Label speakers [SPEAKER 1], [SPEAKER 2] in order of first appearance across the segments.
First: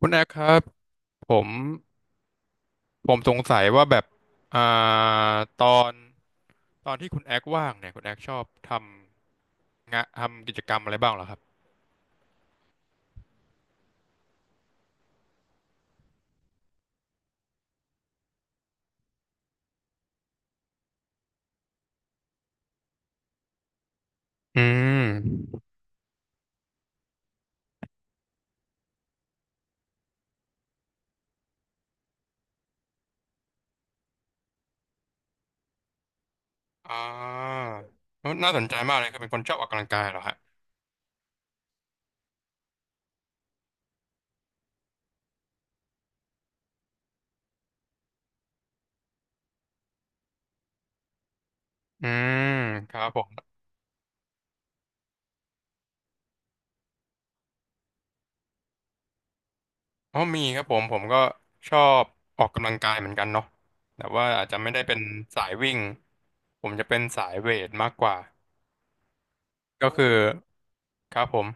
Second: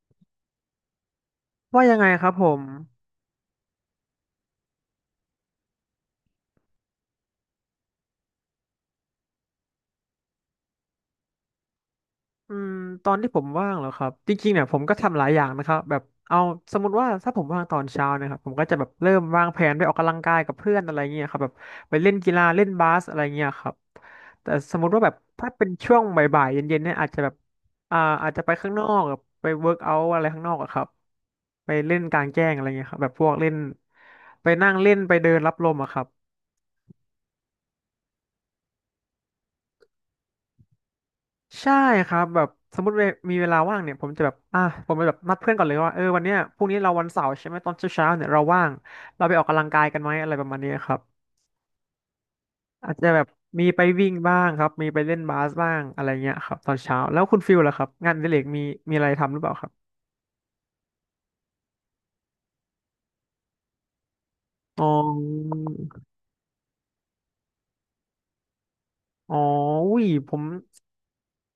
[SPEAKER 1] คุณแอคครับผม
[SPEAKER 2] ว่ายังไงครับผม
[SPEAKER 1] ผมสงสัยว่าแบบอ่าตอนตอนที่คุณแอคว่างเนี่ยคุณแอคชอบทำงะทำกิจกรรมอะไรบ้างเหรอครับ
[SPEAKER 2] อืมตอนที่ผมว่างเหรอครับจริงๆเนี่ยผมก็ทำหลายอย่างนะครับแบบเอาสมมติว่าถ้าผมว่างตอนเช้านะครับผมก็จะแบบเริ่มวางแผนไปออกกำลังกายกับเพื่อนอะไรเงี้ยครับแบบไปเล่นกีฬาเล่นบาสอะไรเงี้ยครับแต่
[SPEAKER 1] อื
[SPEAKER 2] สมมติว่าแบบถ้า
[SPEAKER 1] ม
[SPEAKER 2] เป็นช่วงบ่ายๆเย็นๆเนี่ยอาจจะแบบอาจจะไปข้างนอกแบบไปเวิร์กเอาท์อะไรข้างนอกอะครับไปเล่นกลางแจ้งอะไรเงี้ยครับแบบพวกเล่นไปนั่งเล่นไปเดินรับลมอะครับ
[SPEAKER 1] อ่าน่าสนใจมากเลยคือเป็นคนชอบออกกำลังกายเหรอฮะ
[SPEAKER 2] ใช่ครับแบบสมมติเวมีเวลาว่างเนี่ยผมจะแบบอ่ะผมจะแบบนัดเพื่อนก่อนเลยว่าเออวันเนี้ยพรุ่งนี้เราวันเสาร์ใช่ไหมตอนเช้าเเนี่ยเราว่างเราไปออกกำลังกายกันไหมอะไรประมาณนี้ครับ
[SPEAKER 1] อืม
[SPEAKER 2] อา
[SPEAKER 1] ค
[SPEAKER 2] จ
[SPEAKER 1] รั
[SPEAKER 2] จะ
[SPEAKER 1] บผ
[SPEAKER 2] แบบ
[SPEAKER 1] ม
[SPEAKER 2] มีไปวิ่งบ้างครับมีไปเล่นบาสบ้างอะไรเงี้ยครับตอนเช้าแล้วคุณฟิลล่ะครับงานอดิเรกมีมีอะไรทำหรือเปล่าครับ
[SPEAKER 1] อ๋อมีครับผมผมก็ชอบออกกำลังกายเหมือนกันเนาะแต่ว่าอาจจะไม่ได้
[SPEAKER 2] อ๋อ
[SPEAKER 1] เป็นสายวิ่งผมจะเป็นสายเวทมากกว่า
[SPEAKER 2] อ๋อ
[SPEAKER 1] ก็
[SPEAKER 2] อุ้
[SPEAKER 1] คื
[SPEAKER 2] ย
[SPEAKER 1] อ
[SPEAKER 2] ผม
[SPEAKER 1] ครับผม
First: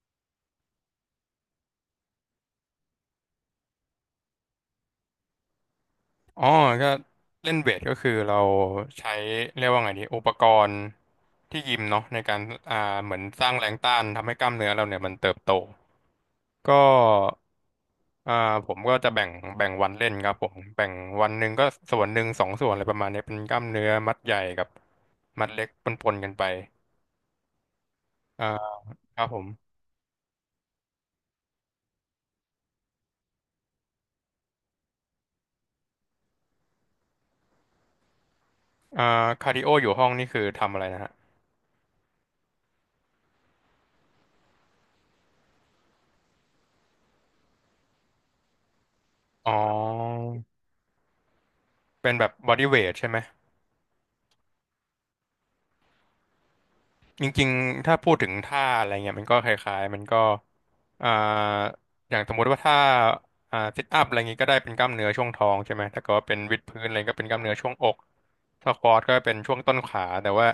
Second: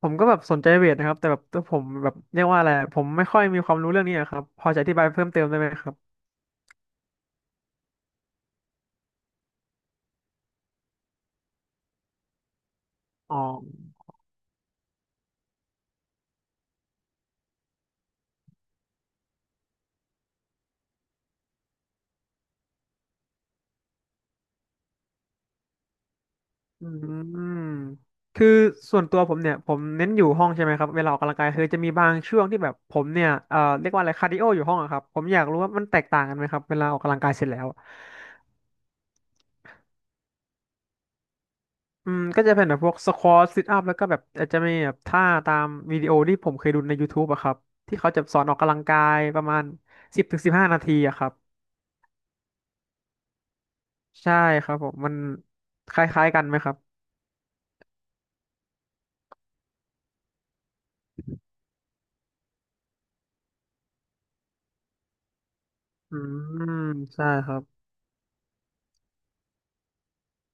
[SPEAKER 2] ผมก็แบบสนใจเวทนะครับแต่แบบตัวผมแบบเรียกว่าอะไรผมไม่ค่อยมีความรู้เรื่องนี้อะครับพอจะอธิบายเพิ่มเติมได้ไหมครับ
[SPEAKER 1] อ๋อก็เล่นเวทก็คือเราใช้เรียกว่าไงดีอุปกรณ์ที่ยิมเนาะในการอ่าเหมือน
[SPEAKER 2] อ๋อ
[SPEAKER 1] สร้างแรงต้านทำให้กล้ามเนื้อเราเนี่ยมันเติบโตก็อ่าผมก็จะแบ่งแบ่งวันเล่นครับผมแบ่งวันหนึ่งก็ส่วนหนึ่งสองส่วนอะไรประมาณนี้เป็นกล้ามเนื้อมัดใหญ่กับมัดเล็กปนๆกันไป
[SPEAKER 2] อืม
[SPEAKER 1] อ่า
[SPEAKER 2] คือส่วน
[SPEAKER 1] ค
[SPEAKER 2] ตัว
[SPEAKER 1] รับ
[SPEAKER 2] ผ
[SPEAKER 1] ผ
[SPEAKER 2] ม
[SPEAKER 1] ม
[SPEAKER 2] เนี่ยผมเน้นอยู่ห้องใช่ไหมครับเวลาออกกำลังกายคือจะมีบางช่วงที่แบบผมเนี่ยเอ่อเรียกว่าอะไรคาร์ดิโออยู่ห้องอะครับผมอยากรู้ว่ามันแตกต่างกันไหมครับเวลาออกกำลังกายเสร็จแล้ว
[SPEAKER 1] อ่าคาร์ดิโออยู่ห้องนี่คือทำอะไรนะฮะ
[SPEAKER 2] อืมก็จะเป็นแบบพวกสควอตซิทอัพแล้วก็แบบอาจจะมีแบบท่าตามวิดีโอที่ผมเคยดูในย o u ูบอะครับที่เขาจะสอนออกกำลังกายประ
[SPEAKER 1] อ๋อ
[SPEAKER 2] มาณ10-15 นาทีอะครับ
[SPEAKER 1] เป็นแบบบอดี้เวทใช่ไหม
[SPEAKER 2] ใช่ครับผมมันคล้ายๆกันไหมครับ
[SPEAKER 1] จริงๆ ถ้าพูดถึงท่าอะไรเงี้ยมันก็คล้ายๆ มันก็อ่าอย่างสมมติว่าถ้าซิทอัพอะไรเงี้ยก็ได้เป็นกล้ามเนื้อช่วงท้องใช่ไหมถ้าเกิด
[SPEAKER 2] อื
[SPEAKER 1] ว่าเป็นวิด
[SPEAKER 2] ม
[SPEAKER 1] พื้นอะไรก็เป็
[SPEAKER 2] ใช่
[SPEAKER 1] นกล้าม
[SPEAKER 2] ค
[SPEAKER 1] เนื้อ
[SPEAKER 2] รับ
[SPEAKER 1] ช่วงอกสควอตก็เป็นช่วงต้นขาแต่ว่า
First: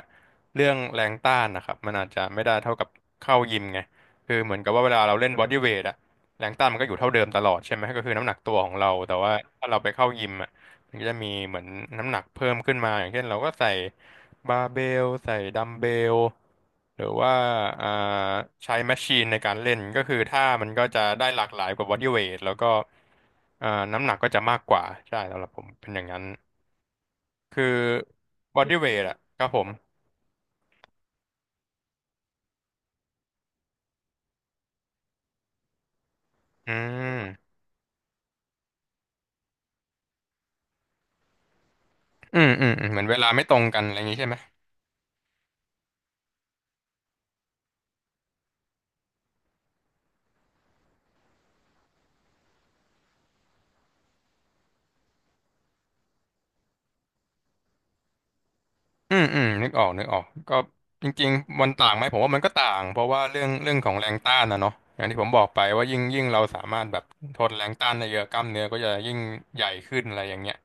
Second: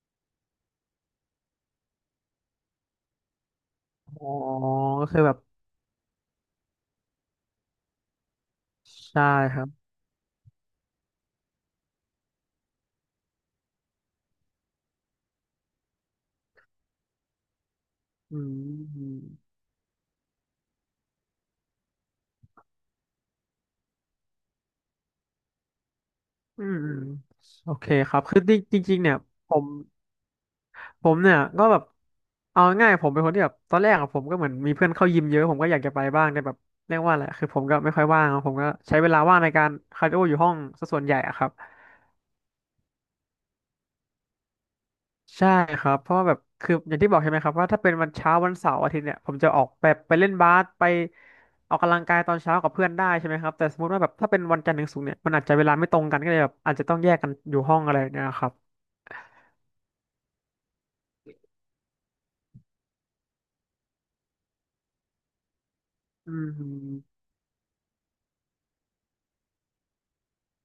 [SPEAKER 1] เรื่องแรงต้านนะครับมันอาจจะไม่ได้เท่ากับเข้ายิมไง
[SPEAKER 2] อ๋อ
[SPEAKER 1] คือเหมือนกับว่าเวลา
[SPEAKER 2] ก็
[SPEAKER 1] เรา
[SPEAKER 2] คือ
[SPEAKER 1] เล่
[SPEAKER 2] แบ
[SPEAKER 1] น
[SPEAKER 2] บ
[SPEAKER 1] บอดี้เวทอะแรงต้านมันก็อยู่เท่าเดิมตลอดใช่ไหมก็คือน้ำหนักตัวของเราแต่
[SPEAKER 2] ใช่
[SPEAKER 1] ว่า
[SPEAKER 2] ครั
[SPEAKER 1] ถ้าเรา
[SPEAKER 2] บ
[SPEAKER 1] ไปเข้ายิมอะ มันก็จะมีเหมือนน้ำหนักเพิ่มขึ้นมาอย่างเช่นเราก็ใส่บาร์เบลใส่ดัมเบลหรือว่าอ่า
[SPEAKER 2] อื
[SPEAKER 1] ใช้แมชชีนในกา
[SPEAKER 2] ม
[SPEAKER 1] รเล่นก็คือท่ามันก็จะได้หลากหลายกว่าบอดี้เวทแล้วก็อ่าน้ำหนักก็จะมากกว่าใช่สำหรับผมเป็นอย่างนั้น
[SPEAKER 2] อืมอืม
[SPEAKER 1] คือ
[SPEAKER 2] โอเคครับคือ
[SPEAKER 1] บอ
[SPEAKER 2] จ
[SPEAKER 1] ดี้
[SPEAKER 2] ริง
[SPEAKER 1] เว
[SPEAKER 2] จริง
[SPEAKER 1] ท
[SPEAKER 2] ๆเนี่
[SPEAKER 1] อะ
[SPEAKER 2] ย
[SPEAKER 1] ครับ
[SPEAKER 2] ผ
[SPEAKER 1] ผ
[SPEAKER 2] ม
[SPEAKER 1] ม
[SPEAKER 2] ผมเนี่ยก็แบบเอาง่ายๆผมเป็นคนที่แบบตอนแรกอะผมก็เหมือนมีเพื่อนเข้ายิมเยอะผมก็อยากจะไปบ้างแต่แบบ
[SPEAKER 1] อื
[SPEAKER 2] เรียกว่าอะไรคือ
[SPEAKER 1] ม
[SPEAKER 2] ผมก็ไม่ค่อยว่างอะผมก็ใช้เวลาว่างในการคาร์ดิโออยู่ห้องซะส่วนใหญ่อะครับ
[SPEAKER 1] อืมอืมอืมเหมือนเวลาไม่ตรงกันอะไรอย่างนี้ใช่ไหม
[SPEAKER 2] ใช่ครับเพราะว่าแบบคืออย่างที่บอกใช่ไหมครับว่าถ้าเป็นวันเช้าวันเสาร์อาทิตย์เนี่ยผมจะออกแบบไปเล่นบาสไปออกกำลังกายตอนเช้ากับเพื่อนได้ใช่ไหมครับแต่สมมติว่าแบบถ้าเป็นวันจันทร์ถึงศุกร์เนี่ยมันอาจจะเวลาไม่ตรงกันก็เลยแบบอาจจะต้องแยกกันอยู่ห้องอะไรเนี่ยครับ
[SPEAKER 1] อืมอืมนึกออกนึกออกก็จริงๆมันต่างไหมผมว่ามันก็ต่างเพราะว่าเรื่องเรื่องของแรงต้านนะเนาะอย่างที่ผมบอกไปว่ายิ่งยิ่ง
[SPEAKER 2] อื
[SPEAKER 1] เราสามารถแบบ
[SPEAKER 2] ม
[SPEAKER 1] ทนแรงต้านได้เยอะกล้ามเนื้อก็จะยิ่งใหญ่ขึ้นอะไรอย่างเงี้ย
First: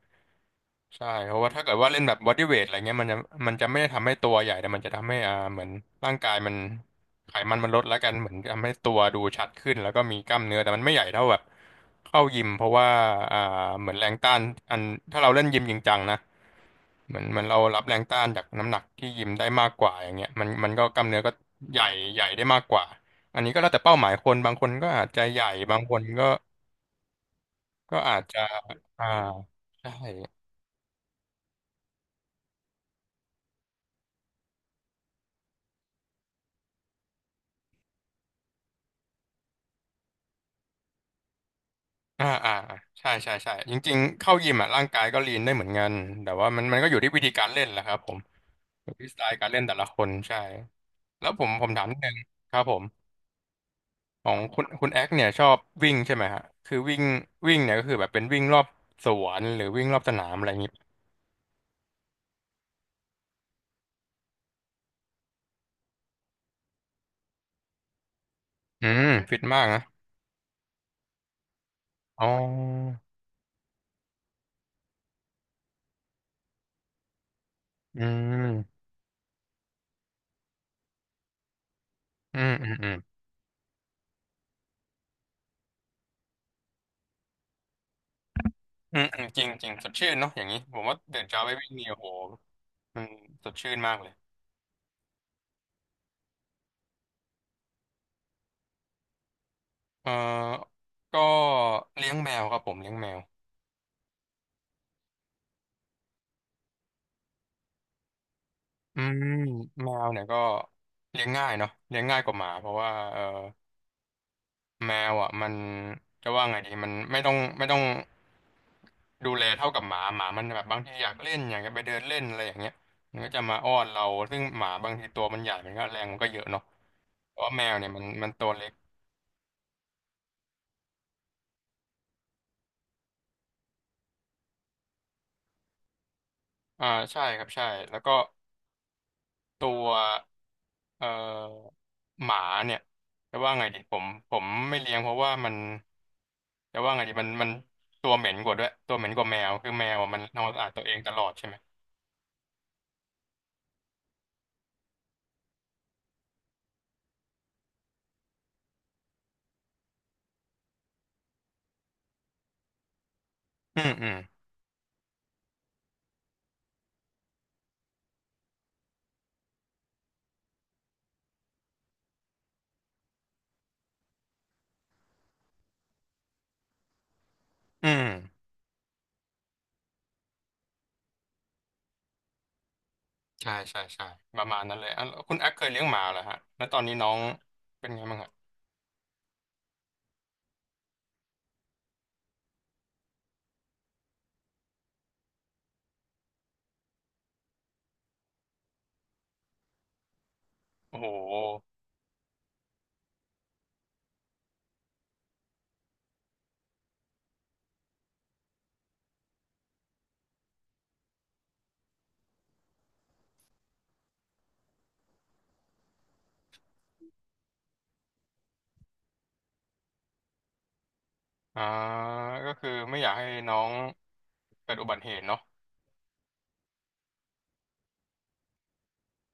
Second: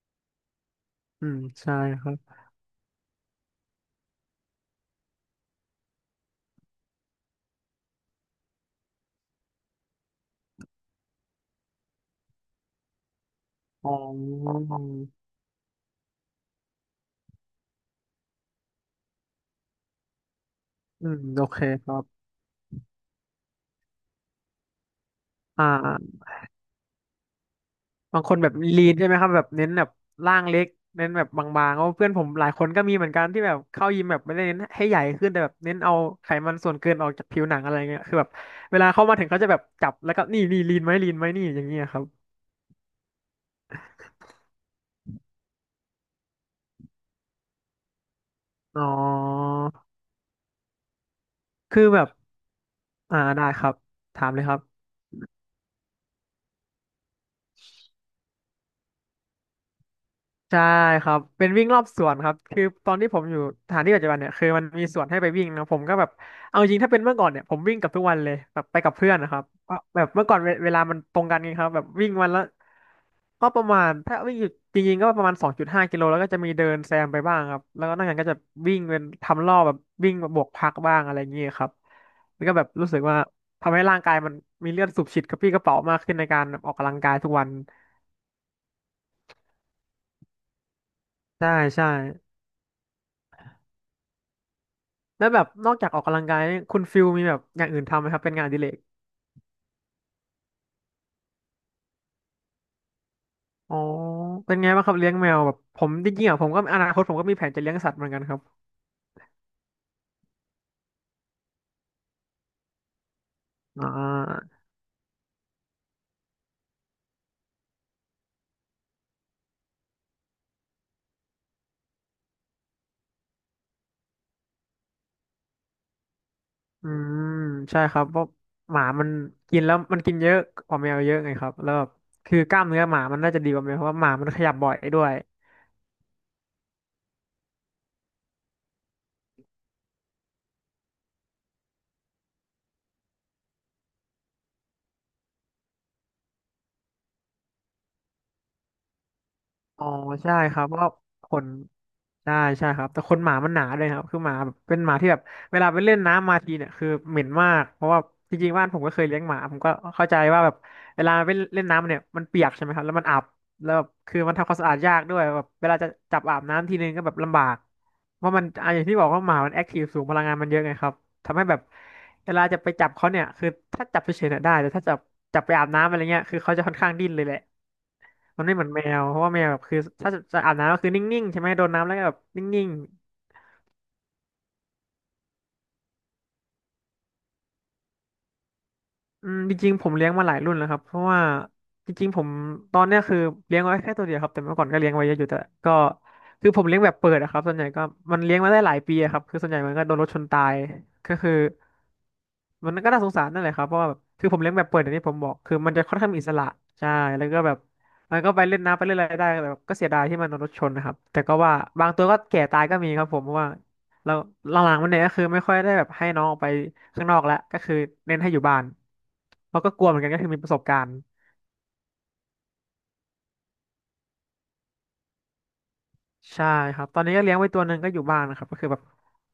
[SPEAKER 1] ใช่
[SPEAKER 2] อื
[SPEAKER 1] เพ
[SPEAKER 2] ม
[SPEAKER 1] ราะว่าถ้าเกิ
[SPEAKER 2] ใช่
[SPEAKER 1] ดว่าเล่น
[SPEAKER 2] ค
[SPEAKER 1] แบ
[SPEAKER 2] รั
[SPEAKER 1] บ
[SPEAKER 2] บ
[SPEAKER 1] บอดี้เวทอะไรเงี้ยมันจะมันจะไม่ได้ทำให้ตัวใหญ่แต่มันจะทำให้เหมือนร่างกายมันไขมันมันลดแล้วกันเหมือนทำให้ตัวดูชัดขึ้นแล้วก็มีกล้ามเนื้อแต่มันไม่ใหญ่เท่าแบบเข้ายิมเพราะว่าอ่าเห
[SPEAKER 2] อ๋อ
[SPEAKER 1] มือนแรงต้านอันถ้าเราเล่นยิมจริงจังนะเหมือนเหมันเรารับแรงต้านจากน้ำหนักที่ยิมได้มากกว่าอย่างเงี้ยมันมันก็กล้า
[SPEAKER 2] อื
[SPEAKER 1] ม
[SPEAKER 2] ม
[SPEAKER 1] เนื้อก็
[SPEAKER 2] โอเค
[SPEAKER 1] ใหญ่
[SPEAKER 2] ครั
[SPEAKER 1] ให
[SPEAKER 2] บ
[SPEAKER 1] ญ่ได้มากกว่าอันนี้ก็แล้วแต่เป้าหมายคนบางคนก็อาจจะใหญ่
[SPEAKER 2] อ่
[SPEAKER 1] บางคน
[SPEAKER 2] า
[SPEAKER 1] ก็ก็อา
[SPEAKER 2] บา
[SPEAKER 1] จ
[SPEAKER 2] งคน
[SPEAKER 1] จะ
[SPEAKER 2] แบบลีน
[SPEAKER 1] อ่า
[SPEAKER 2] ใช่ไหมครับแบบเน้นแบ
[SPEAKER 1] ใช่
[SPEAKER 2] บร่างเล็กเน้นแบบบางๆเพราะเพื่อนผมหลายคนก็มีเหมือนกันที่แบบเข้ายิมแบบไม่ได้เน้นให้ใหญ่ขึ้นแต่แบบเน้นเอาไขมันส่วนเกินออกจากผิวหนังอะไรเงี้ยคือแบบเวลาเข้ามาถึงเขาจะแบบจับแล้วก็นี่นี่ลีนไหมลีนไหมนี่อย่างเงี้ยครับ
[SPEAKER 1] อ่าอ่าใช่ใช่ใช่จริงๆเข้ายิมอ่ะร่างกายก็ลีนได้เหมือนกันแต่ว่ามันมันก็อยู่ที่วิธีการเล่นแหละครับผม
[SPEAKER 2] อ๋อ
[SPEAKER 1] อยู่ที่สไตล์การเล่นแต่ละคนใช่แล้วผมผมถา
[SPEAKER 2] คื
[SPEAKER 1] ม
[SPEAKER 2] อ
[SPEAKER 1] นิด
[SPEAKER 2] แบบ
[SPEAKER 1] นึงครับผม
[SPEAKER 2] อ่าได้ครับถา
[SPEAKER 1] ข
[SPEAKER 2] ม
[SPEAKER 1] อง
[SPEAKER 2] เลยครั
[SPEAKER 1] คุ
[SPEAKER 2] บ
[SPEAKER 1] ณคุณแอคเนี่ยชอบวิ่งใช่ไหมฮะคือวิ่งวิ่งเนี่ยก็คือแบบเป็นวิ่งรอบสวนหรือวิ่งรอบสนามอะไรอย่า
[SPEAKER 2] ใช่
[SPEAKER 1] งงี้
[SPEAKER 2] ครับเป็นวิ่งรอบสวนครับคือตอนที่ผมอยู่สถานที่ปัจจุบันเนี่ยคือมันมีสวนให้ไปวิ่งนะผมก็แบบเอาจริงถ้าเป็นเมื่อก่อนเนี่ยผมวิ่งกับทุกวันเลยแบบไป
[SPEAKER 1] อื
[SPEAKER 2] กับ
[SPEAKER 1] ม
[SPEAKER 2] เพื่อนนะค
[SPEAKER 1] ฟิ
[SPEAKER 2] รั
[SPEAKER 1] ต
[SPEAKER 2] บ
[SPEAKER 1] มาก
[SPEAKER 2] ก็
[SPEAKER 1] นะ
[SPEAKER 2] แบบเมื่อก่อนเวลามันตรงกันไงครับแบบวิ่ง
[SPEAKER 1] อ๋
[SPEAKER 2] วั
[SPEAKER 1] อ
[SPEAKER 2] นละก็ประมาณถ้าวิ่งอยู่จริงๆก็ประมาณ2.5 กิโลแล้วก็จะมีเดินแซมไปบ้างครับแล้วก็
[SPEAKER 1] อื
[SPEAKER 2] นอกจากนั้นก็จะวิ่
[SPEAKER 1] ม
[SPEAKER 2] งเป็นทำรอบแบบวิ่งบวกพักบ้างอะไรอย่างเงี้ยครับ
[SPEAKER 1] อื
[SPEAKER 2] มัน
[SPEAKER 1] ม
[SPEAKER 2] ก็แบ
[SPEAKER 1] อื
[SPEAKER 2] บ
[SPEAKER 1] มอื
[SPEAKER 2] รู้
[SPEAKER 1] ม
[SPEAKER 2] สึกว่าทำให้ร่างกายมันมีเลือดสูบฉีดกระปรี้กระเป๋ามากขึ้นในการออกกำลังกายทุกวัน
[SPEAKER 1] อืมอืมจริงจริงสดชื่นเนาะอย่างนี้ผมว่าตื่นเช้า
[SPEAKER 2] ใช่
[SPEAKER 1] ไปวิ่งเนี่
[SPEAKER 2] ใช่
[SPEAKER 1] ยโอ้โหมันสดชื่นมากเลย
[SPEAKER 2] แล้วแบบนอกจากออกกำลังกายเนี่ยคุณฟิลมีแบบอย่างอื่นทำไหมครับเป็นงานอดิเรก
[SPEAKER 1] เอ่อก็เลี้ยงแมวครับผมเลี้ยงแมว
[SPEAKER 2] อ๋อเป็นไงบ้างครับเลี้ยงแมวแบบผมจริงๆอ่ะผมก็อนาคตผมก็มีแผนจะเลี้ยงสัตว์เหมือนกันครับ
[SPEAKER 1] อืมแมวเนี่ยก็เลี้ยงง่ายเนาะเลี้ยงง่ายกว่าหมาเพราะว่าเออ
[SPEAKER 2] อ่า
[SPEAKER 1] แมวอ่ะมันจะว่าไงดีมันไม่ต้องไม่ต้องดูแลเท่ากับหมาหมามันแบบบางทีอยากเล่นอยากจะไปเดินเล่นอะไรอย่างเงี้ยมันก็จะมาอ้อนเราซึ่งหมาบางทีตัวมันใหญ่มันก็แรงมันก็เยอะเนาะ
[SPEAKER 2] อืม
[SPEAKER 1] เพราะว่าแมว
[SPEAKER 2] ใช่
[SPEAKER 1] เนี่ย
[SPEAKER 2] ค
[SPEAKER 1] มั
[SPEAKER 2] รั
[SPEAKER 1] น
[SPEAKER 2] บเพราะ
[SPEAKER 1] มันตัวเล็ก
[SPEAKER 2] หมามันกินแล้วมันกินเยอะกว่าแมวเยอะไงครับแล้วแบบคือกล้ามเนื้อหมามันน่าจะดีกว่าแมวเพราะว่าหมามันขยับบ่อยด้วย
[SPEAKER 1] อ่าใช่ครับใช่แล้วก็ตัวเอ่อหมาเนี่ยจะว่าไงดีผมผมไม่เลี้ยงเพราะว่ามัน แต่ว่าไงดีมันมันตัวเหม็นกว่าด้วยตัวเหม็นกว่าแมวคือ
[SPEAKER 2] อ๋
[SPEAKER 1] แม
[SPEAKER 2] อ
[SPEAKER 1] วอะมัน
[SPEAKER 2] ใช่
[SPEAKER 1] ทำความ
[SPEAKER 2] ค
[SPEAKER 1] สะ
[SPEAKER 2] รับ
[SPEAKER 1] อาด
[SPEAKER 2] เพ
[SPEAKER 1] ตั
[SPEAKER 2] ราะ
[SPEAKER 1] ว
[SPEAKER 2] ว่า
[SPEAKER 1] เองตลอ
[SPEAKER 2] ข
[SPEAKER 1] ดใช่
[SPEAKER 2] น
[SPEAKER 1] ไหม
[SPEAKER 2] ใช่ใช่ครับแต่ขนหมามันหนาเลยครับคือหมาแบบเป็นหมาที่แบบเวลาไปเล่นน้ำมาทีเนี่ยคือเหม็นมากเพราะว่าจริงๆบ้านผมก็เคยเลี้ยงหมาผมก็เข้าใจว่าแบบเวลาไปเล่นน้ำเนี่ยมันเปียกใช่ไหมครับแล้วมันอับแล้ว
[SPEAKER 1] อื
[SPEAKER 2] แบบ
[SPEAKER 1] มอืม
[SPEAKER 2] คือมันทำความสะอาดยากด้วยแบบเวลาจะจับอาบน้ำทีนึงก็แบบลำบากเพราะมันอ่ะอย่างที่บอกว่าหมามันแอคทีฟสูงพลังงานมันเยอะไงครับทำให้แบบเวลาจะไปจับเขาเนี่ยคือถ้าจับเฉยๆเนี่ยได้แต่ถ้าจับจับไปอาบน้ำอะไรเงี้ยคือเขาจะค่อนข้างดิ้นเลยแหละ
[SPEAKER 1] อืม
[SPEAKER 2] มันไม่เหมือนแมวเพราะว่าแมวแบบคือถ้าจะอาบน้ำก็คือนิ่งๆใช่ไหมโดนน้ำแล้วก็แบบนิ่ง
[SPEAKER 1] ใช่ใช่ใช่ประมาณนั้นเลยอ่ะแล้วคุณแอคเคยเลี้ยงหมาเหรอฮะแล้วตอนนี้น้องเป็นไงบ้างอะ
[SPEAKER 2] ๆอืมจริงๆผมเลี้ยงมาหลายรุ่นแล้วครับเพราะว่าจริงๆผมตอนเนี้ยคือเลี้ยงไว้แค่ตัวเดียวครับแต่เมื่อก่อนก็เลี้ยงไว้เยอะอยู่แต่ก็คือผมเลี้ยงแบบเปิดอะครับส่วนใหญ่ก็มันเลี้ยงมาได้หลายปีอะครับคือส่วนใหญ่มันก็โดนรถชนตาย
[SPEAKER 1] โอ้โห
[SPEAKER 2] ก็คือ มันก็น่าสงสารนั่นแหละครับเพราะว่าแบบคือผมเลี้ยงแบบเปิดอย่างที่ผมบอกคือมันจะค่อนข้างมีอิสระใช่แล้วก็แบบมันก็ไปเล่นน้ำไปเล่นอะไรได้แต่แบบก็เสียดายที่มันโดนรถชนนะครับแต่ก็ว่าบางตัวก็แก่ตายก็มีครับผมเพราะว่าเราหลังๆมันเนี่ยก็คือไม่ค่อยได้แบบให้น้องออกไปข้างนอกแล้วก็คือเน้นให้อยู่บ้านเพราะก็กลัวเหมือนกันก็คือมีประสบการณ์
[SPEAKER 1] อ่าก็คือไม่อยากให้น้องเกิดอุบัติเหตุเนาะ
[SPEAKER 2] ใช่ครับตอนนี้ก็เลี้ยงไว้ตัวหนึ่งก็อยู่บ้านนะครับก็คือแบบ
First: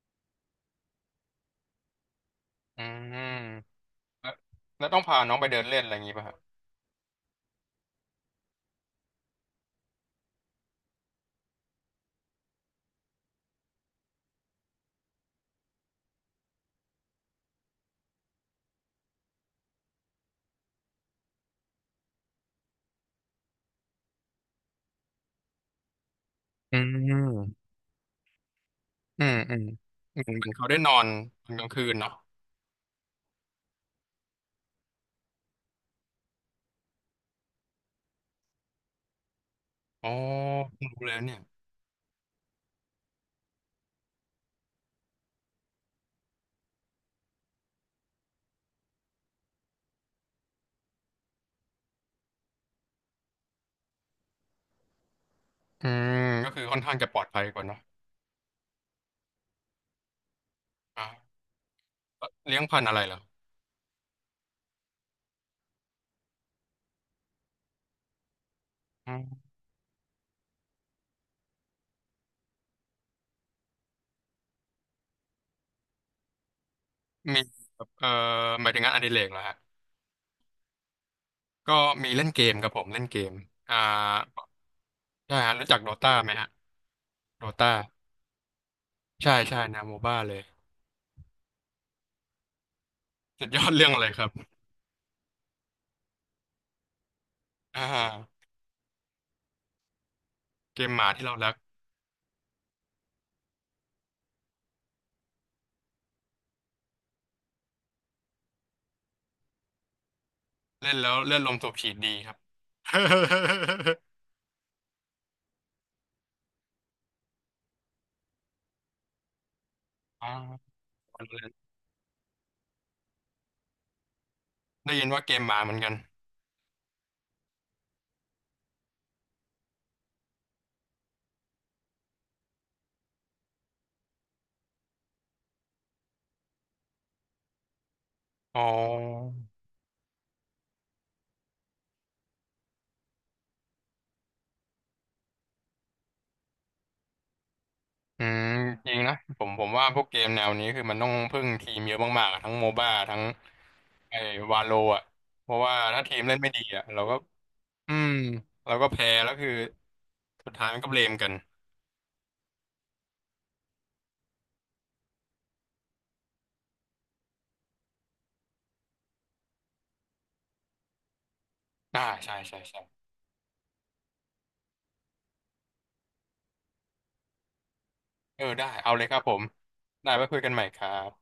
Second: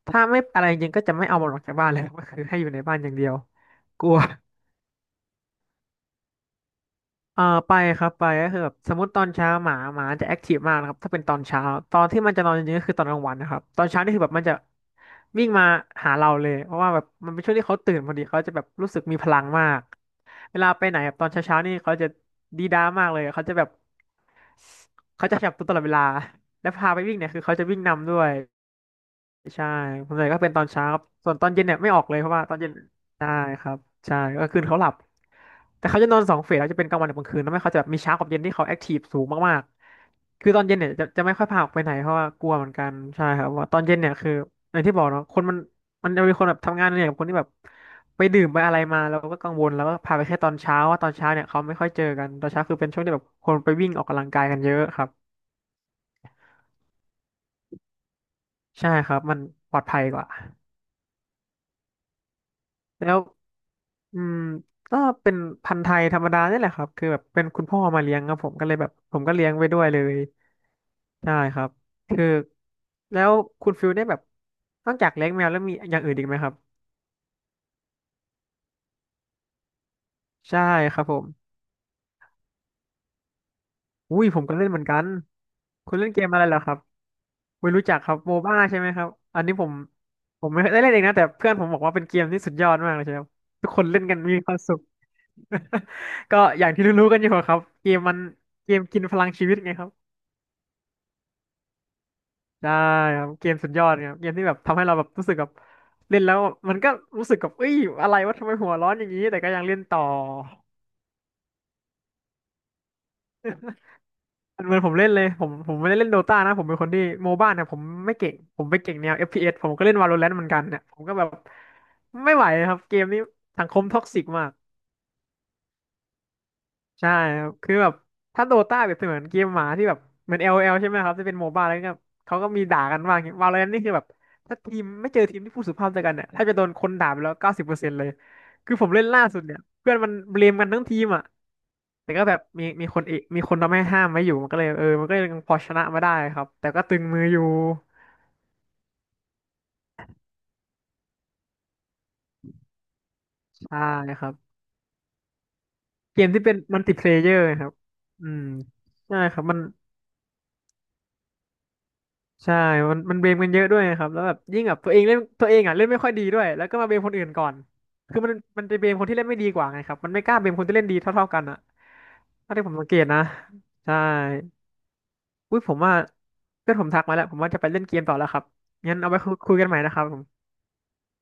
[SPEAKER 2] ถ้าไม่อะไรจริงก็จะไม่เอามันออกจากบ้านเลยครับ ก็คือให้อยู่ใน
[SPEAKER 1] อื
[SPEAKER 2] บ้านอย่างเดียว
[SPEAKER 1] ม
[SPEAKER 2] กลัว
[SPEAKER 1] แล้วแล้วต้องพาน้องไปเดินเล่นอะไรอย่างงี้ป่ะฮะ
[SPEAKER 2] ไปครับไปก็คือแบบสมมติตอนเช้าหมาจะแอคทีฟมากนะครับถ้าเป็นตอนเช้าตอนที่มันจะนอนจริงๆก็คือตอนกลางวันนะครับตอนเช้านี่คือแบบมันจะวิ่งมาหาเราเลยเพราะว่าแบบมันเป็นช่วงที่เขาตื่นพอดีเขาจะแบบรู้สึกมีพลังมากเวลาไปไหนแบบตอนเช้าๆนี่เขาจะดีด้ามากเลยเขาจะแบบเขาจะขยับตัวตลอดเวลาและ
[SPEAKER 1] อื
[SPEAKER 2] พาไปวิ่งเนี่ยคือเขาจะ
[SPEAKER 1] ม
[SPEAKER 2] วิ่งนำด้วย
[SPEAKER 1] อืมอืม
[SPEAKER 2] ใช่ส่ว
[SPEAKER 1] เห
[SPEAKER 2] นใหญ่
[SPEAKER 1] มือน
[SPEAKER 2] ก็
[SPEAKER 1] เหมื
[SPEAKER 2] เป็
[SPEAKER 1] อ
[SPEAKER 2] น
[SPEAKER 1] น
[SPEAKER 2] ตอ
[SPEAKER 1] เขา
[SPEAKER 2] น
[SPEAKER 1] ได้
[SPEAKER 2] เช้า
[SPEAKER 1] นอ
[SPEAKER 2] ครับ
[SPEAKER 1] น
[SPEAKER 2] ส่วนต
[SPEAKER 1] ต
[SPEAKER 2] อ
[SPEAKER 1] อ
[SPEAKER 2] น
[SPEAKER 1] นก
[SPEAKER 2] เย็น
[SPEAKER 1] ลาง
[SPEAKER 2] เนี่ย
[SPEAKER 1] คื
[SPEAKER 2] ไม่
[SPEAKER 1] น
[SPEAKER 2] ออก
[SPEAKER 1] เนาะ
[SPEAKER 2] เลยเพราะว่าตอนเย็นใช่ครับใช่ก็คืนเขาหลับแต่เขาจะนอน2 เฟสเขาจะเป็นกลางวันกับกลางคืนแล้วไม่เขาจะแบบมีเช้ากับเย็นที่เขาแอคทีฟสูงมาก
[SPEAKER 1] อ๋อ
[SPEAKER 2] ๆคือตอนเย็น
[SPEAKER 1] เพิ่
[SPEAKER 2] เนี่
[SPEAKER 1] ง
[SPEAKER 2] ย
[SPEAKER 1] รู้
[SPEAKER 2] จะ
[SPEAKER 1] เลย
[SPEAKER 2] จะไม่
[SPEAKER 1] เนี่ย
[SPEAKER 2] ค่อยพาออกไปไหนเพราะว่ากลัวเหมือนกันใช่ครับว่าตอนเย็นเนี่ยคืออย่างที่บอกเนาะคนมันจะมีคนแบบทำงานเนี่ยกับคนที่แบบไปดื่มไปอะไรมาแล้วก็กังวลแล้วก็พาไปแค่ตอนเช้าว่าตอนเช้าเนี่ยเขาไม่ค่อยเจอกันตอนเช้าคือเป็นช่วงที่แบบคนไปวิ่งออกกำลังกายกันเยอะครับ
[SPEAKER 1] อืมก็คือค่อนข้างจะปลอดภัยกว่าเนาะ
[SPEAKER 2] ใช่ครับมันปลอดภัยกว่า
[SPEAKER 1] อ่า เลี้ยงพันธุ์อะไร
[SPEAKER 2] แล้
[SPEAKER 1] เหรอ
[SPEAKER 2] ว อืมก็เป็นพันธุ์ไทยธรรมดานี่แหละครับคือแบบเป็นคุณพ่อมาเลี้ยงครับผมก็เลยแบบ
[SPEAKER 1] อื
[SPEAKER 2] ผมก็เลี้ยง
[SPEAKER 1] ม
[SPEAKER 2] ไปด้วยเลยใช่ครับคือแล้วคุณฟิลได้แบบนอกจากเลี้ยงแมวแล้วมีอย่างอื่นอีกไหมครับ
[SPEAKER 1] มีแบบหมายถึงงานอดิเรกเหรอฮะ
[SPEAKER 2] ใช่ครับผม
[SPEAKER 1] ก็มีเล่นเกมครับผมเล่นเกม อ่า
[SPEAKER 2] อุ้ยผมก็เล่นเหมือนกัน
[SPEAKER 1] ใช่ฮะรู้จักโด
[SPEAKER 2] คุณเล่
[SPEAKER 1] ตา
[SPEAKER 2] นเกม
[SPEAKER 1] ไหม
[SPEAKER 2] อะไร
[SPEAKER 1] ฮะ
[SPEAKER 2] เหรอครับ
[SPEAKER 1] โดตา
[SPEAKER 2] ไม่รู้จักครับโมบ้าใช่ไหมครับ
[SPEAKER 1] ใช่
[SPEAKER 2] อันนี้
[SPEAKER 1] ใช่
[SPEAKER 2] ผม
[SPEAKER 1] แนวโมบ้าเลย
[SPEAKER 2] ไม่ได้เล่นเองนะแต่เพื่อนผมบอกว่าเป็นเกมที่สุดยอดมากเลยใช่ครับ
[SPEAKER 1] สุดยอ
[SPEAKER 2] ทุก
[SPEAKER 1] ด
[SPEAKER 2] ค
[SPEAKER 1] เรื่
[SPEAKER 2] น
[SPEAKER 1] อง
[SPEAKER 2] เล่
[SPEAKER 1] อะ
[SPEAKER 2] น
[SPEAKER 1] ไร
[SPEAKER 2] กัน
[SPEAKER 1] ครับ
[SPEAKER 2] มีความสุข ก็อย่างที่รู้ๆกันอยู่ครับ
[SPEAKER 1] อ่า
[SPEAKER 2] เกมมันเกมกินพลังชีวิตไงครับ
[SPEAKER 1] เกมหมาที่เรารัก
[SPEAKER 2] ได้ครับเกมสุดยอดครับเกมที่แบบทำให้เราแบบรู้สึกแบบเล่นแล้วมันก็รู้สึกกับเอ้ยอะไรวะทำไมหัวร้อนอย่างนี้แต่ก็ยังเล่นต่อ
[SPEAKER 1] เล่นแล้วเลือดลมสูบฉีดดีครับ
[SPEAKER 2] เหมือนผมเล่นเลยผมไม่ได้เล่นโดตานะผมเป็นคนที่โมบ้าเนี่ยผมไม่เก่งผมไปเก่งแนว FPS ผมก็เล่น
[SPEAKER 1] อ่า
[SPEAKER 2] Valorant เหมือนกันเนี่ยผมก็แบบไม่ไหวครับเกมนี้สังคมท็อกซิกมาก
[SPEAKER 1] ได้ยินว่าเกมหมาเหมือนกัน
[SPEAKER 2] ใช่ครับคือแบบถ้าโดต้าเปรียบเสมือนเกมหมาที่แบบเหมือน LOL ใช่ไหมครับที่เป็นโมบ้าแล้วเนี่ยเขาก็มีด่ากันบ้างวาโลแรนนี่คือแบบถ้าทีมไม่เจอทีมที่พูดสุภาพเจอกันเนี่ยถ้าจะโดนคนด่าไปแล้ว90%เลย
[SPEAKER 1] อ๋
[SPEAKER 2] คือผมเล่นล่า
[SPEAKER 1] อ
[SPEAKER 2] สุดเนี่ยเพื่อนมันเบลมกันทั้งทีมอ่ะแต่ก็แบบมีคนเอมีคนทำให้ห้ามไว้อยู่มันก็เลยเออมันก็ยังพอชนะมาได้ครับแต่ก็ตึงมืออยู่
[SPEAKER 1] อืมจริงนะผมผมว่าพวกเกมแนวนี้คือมันต้องพึ่งทีมเยอะมากๆอะทั้งโมบ้าทั้ง
[SPEAKER 2] ใช่
[SPEAKER 1] ไอ้
[SPEAKER 2] ครับ
[SPEAKER 1] วาโลอ่ะเพราะว่าถ้าที
[SPEAKER 2] เก
[SPEAKER 1] ม
[SPEAKER 2] ม
[SPEAKER 1] เล่น
[SPEAKER 2] ที่
[SPEAKER 1] ไม่
[SPEAKER 2] เป็น
[SPEAKER 1] ดี
[SPEAKER 2] มั
[SPEAKER 1] อ่ะ
[SPEAKER 2] ลติ
[SPEAKER 1] เรา
[SPEAKER 2] เพล
[SPEAKER 1] ก็
[SPEAKER 2] เยอร์ครับ
[SPEAKER 1] อืม
[SPEAKER 2] อืม
[SPEAKER 1] เราก็แพ้
[SPEAKER 2] ใช่
[SPEAKER 1] แล้ว
[SPEAKER 2] ครับ
[SPEAKER 1] คือ
[SPEAKER 2] มัน
[SPEAKER 1] สุดท้ายมันก็เบลมกัน
[SPEAKER 2] ใช่มันเบลมกันเยอะด้วยนะครับแล้วแบบยิ่งแบบตัวเองเล่นตัวเองอ่ะเล่นไม่ค่อยดีด้วยแล้วก็มาเบลมคนอื่นก่อน คือมันจะเบลมคนที่เล่นไม่ดีกว่าไงครับมันไม่กล้าเบลมคนที่เล่นดีเท่าๆกันอ่ะ
[SPEAKER 1] ใช่
[SPEAKER 2] ถ้า
[SPEAKER 1] ใช่
[SPEAKER 2] ที่ผม
[SPEAKER 1] ใช่
[SPEAKER 2] สังเกตนะใช่อุ้ยผมว่าเพื่อนผมทักมาแล้วผมว่าจะไปเล่นเกมต่อแล้วค
[SPEAKER 1] เอ
[SPEAKER 2] รับ
[SPEAKER 1] อได้เอา
[SPEAKER 2] งั้น
[SPEAKER 1] เลย
[SPEAKER 2] เอา
[SPEAKER 1] ค
[SPEAKER 2] ไว้
[SPEAKER 1] รับ
[SPEAKER 2] คุ
[SPEAKER 1] ผ
[SPEAKER 2] ย
[SPEAKER 1] ม
[SPEAKER 2] คุยกันใหม่นะครับ
[SPEAKER 1] ได้
[SPEAKER 2] ผ
[SPEAKER 1] ไว้
[SPEAKER 2] ม
[SPEAKER 1] คุยกันใหม่ครับ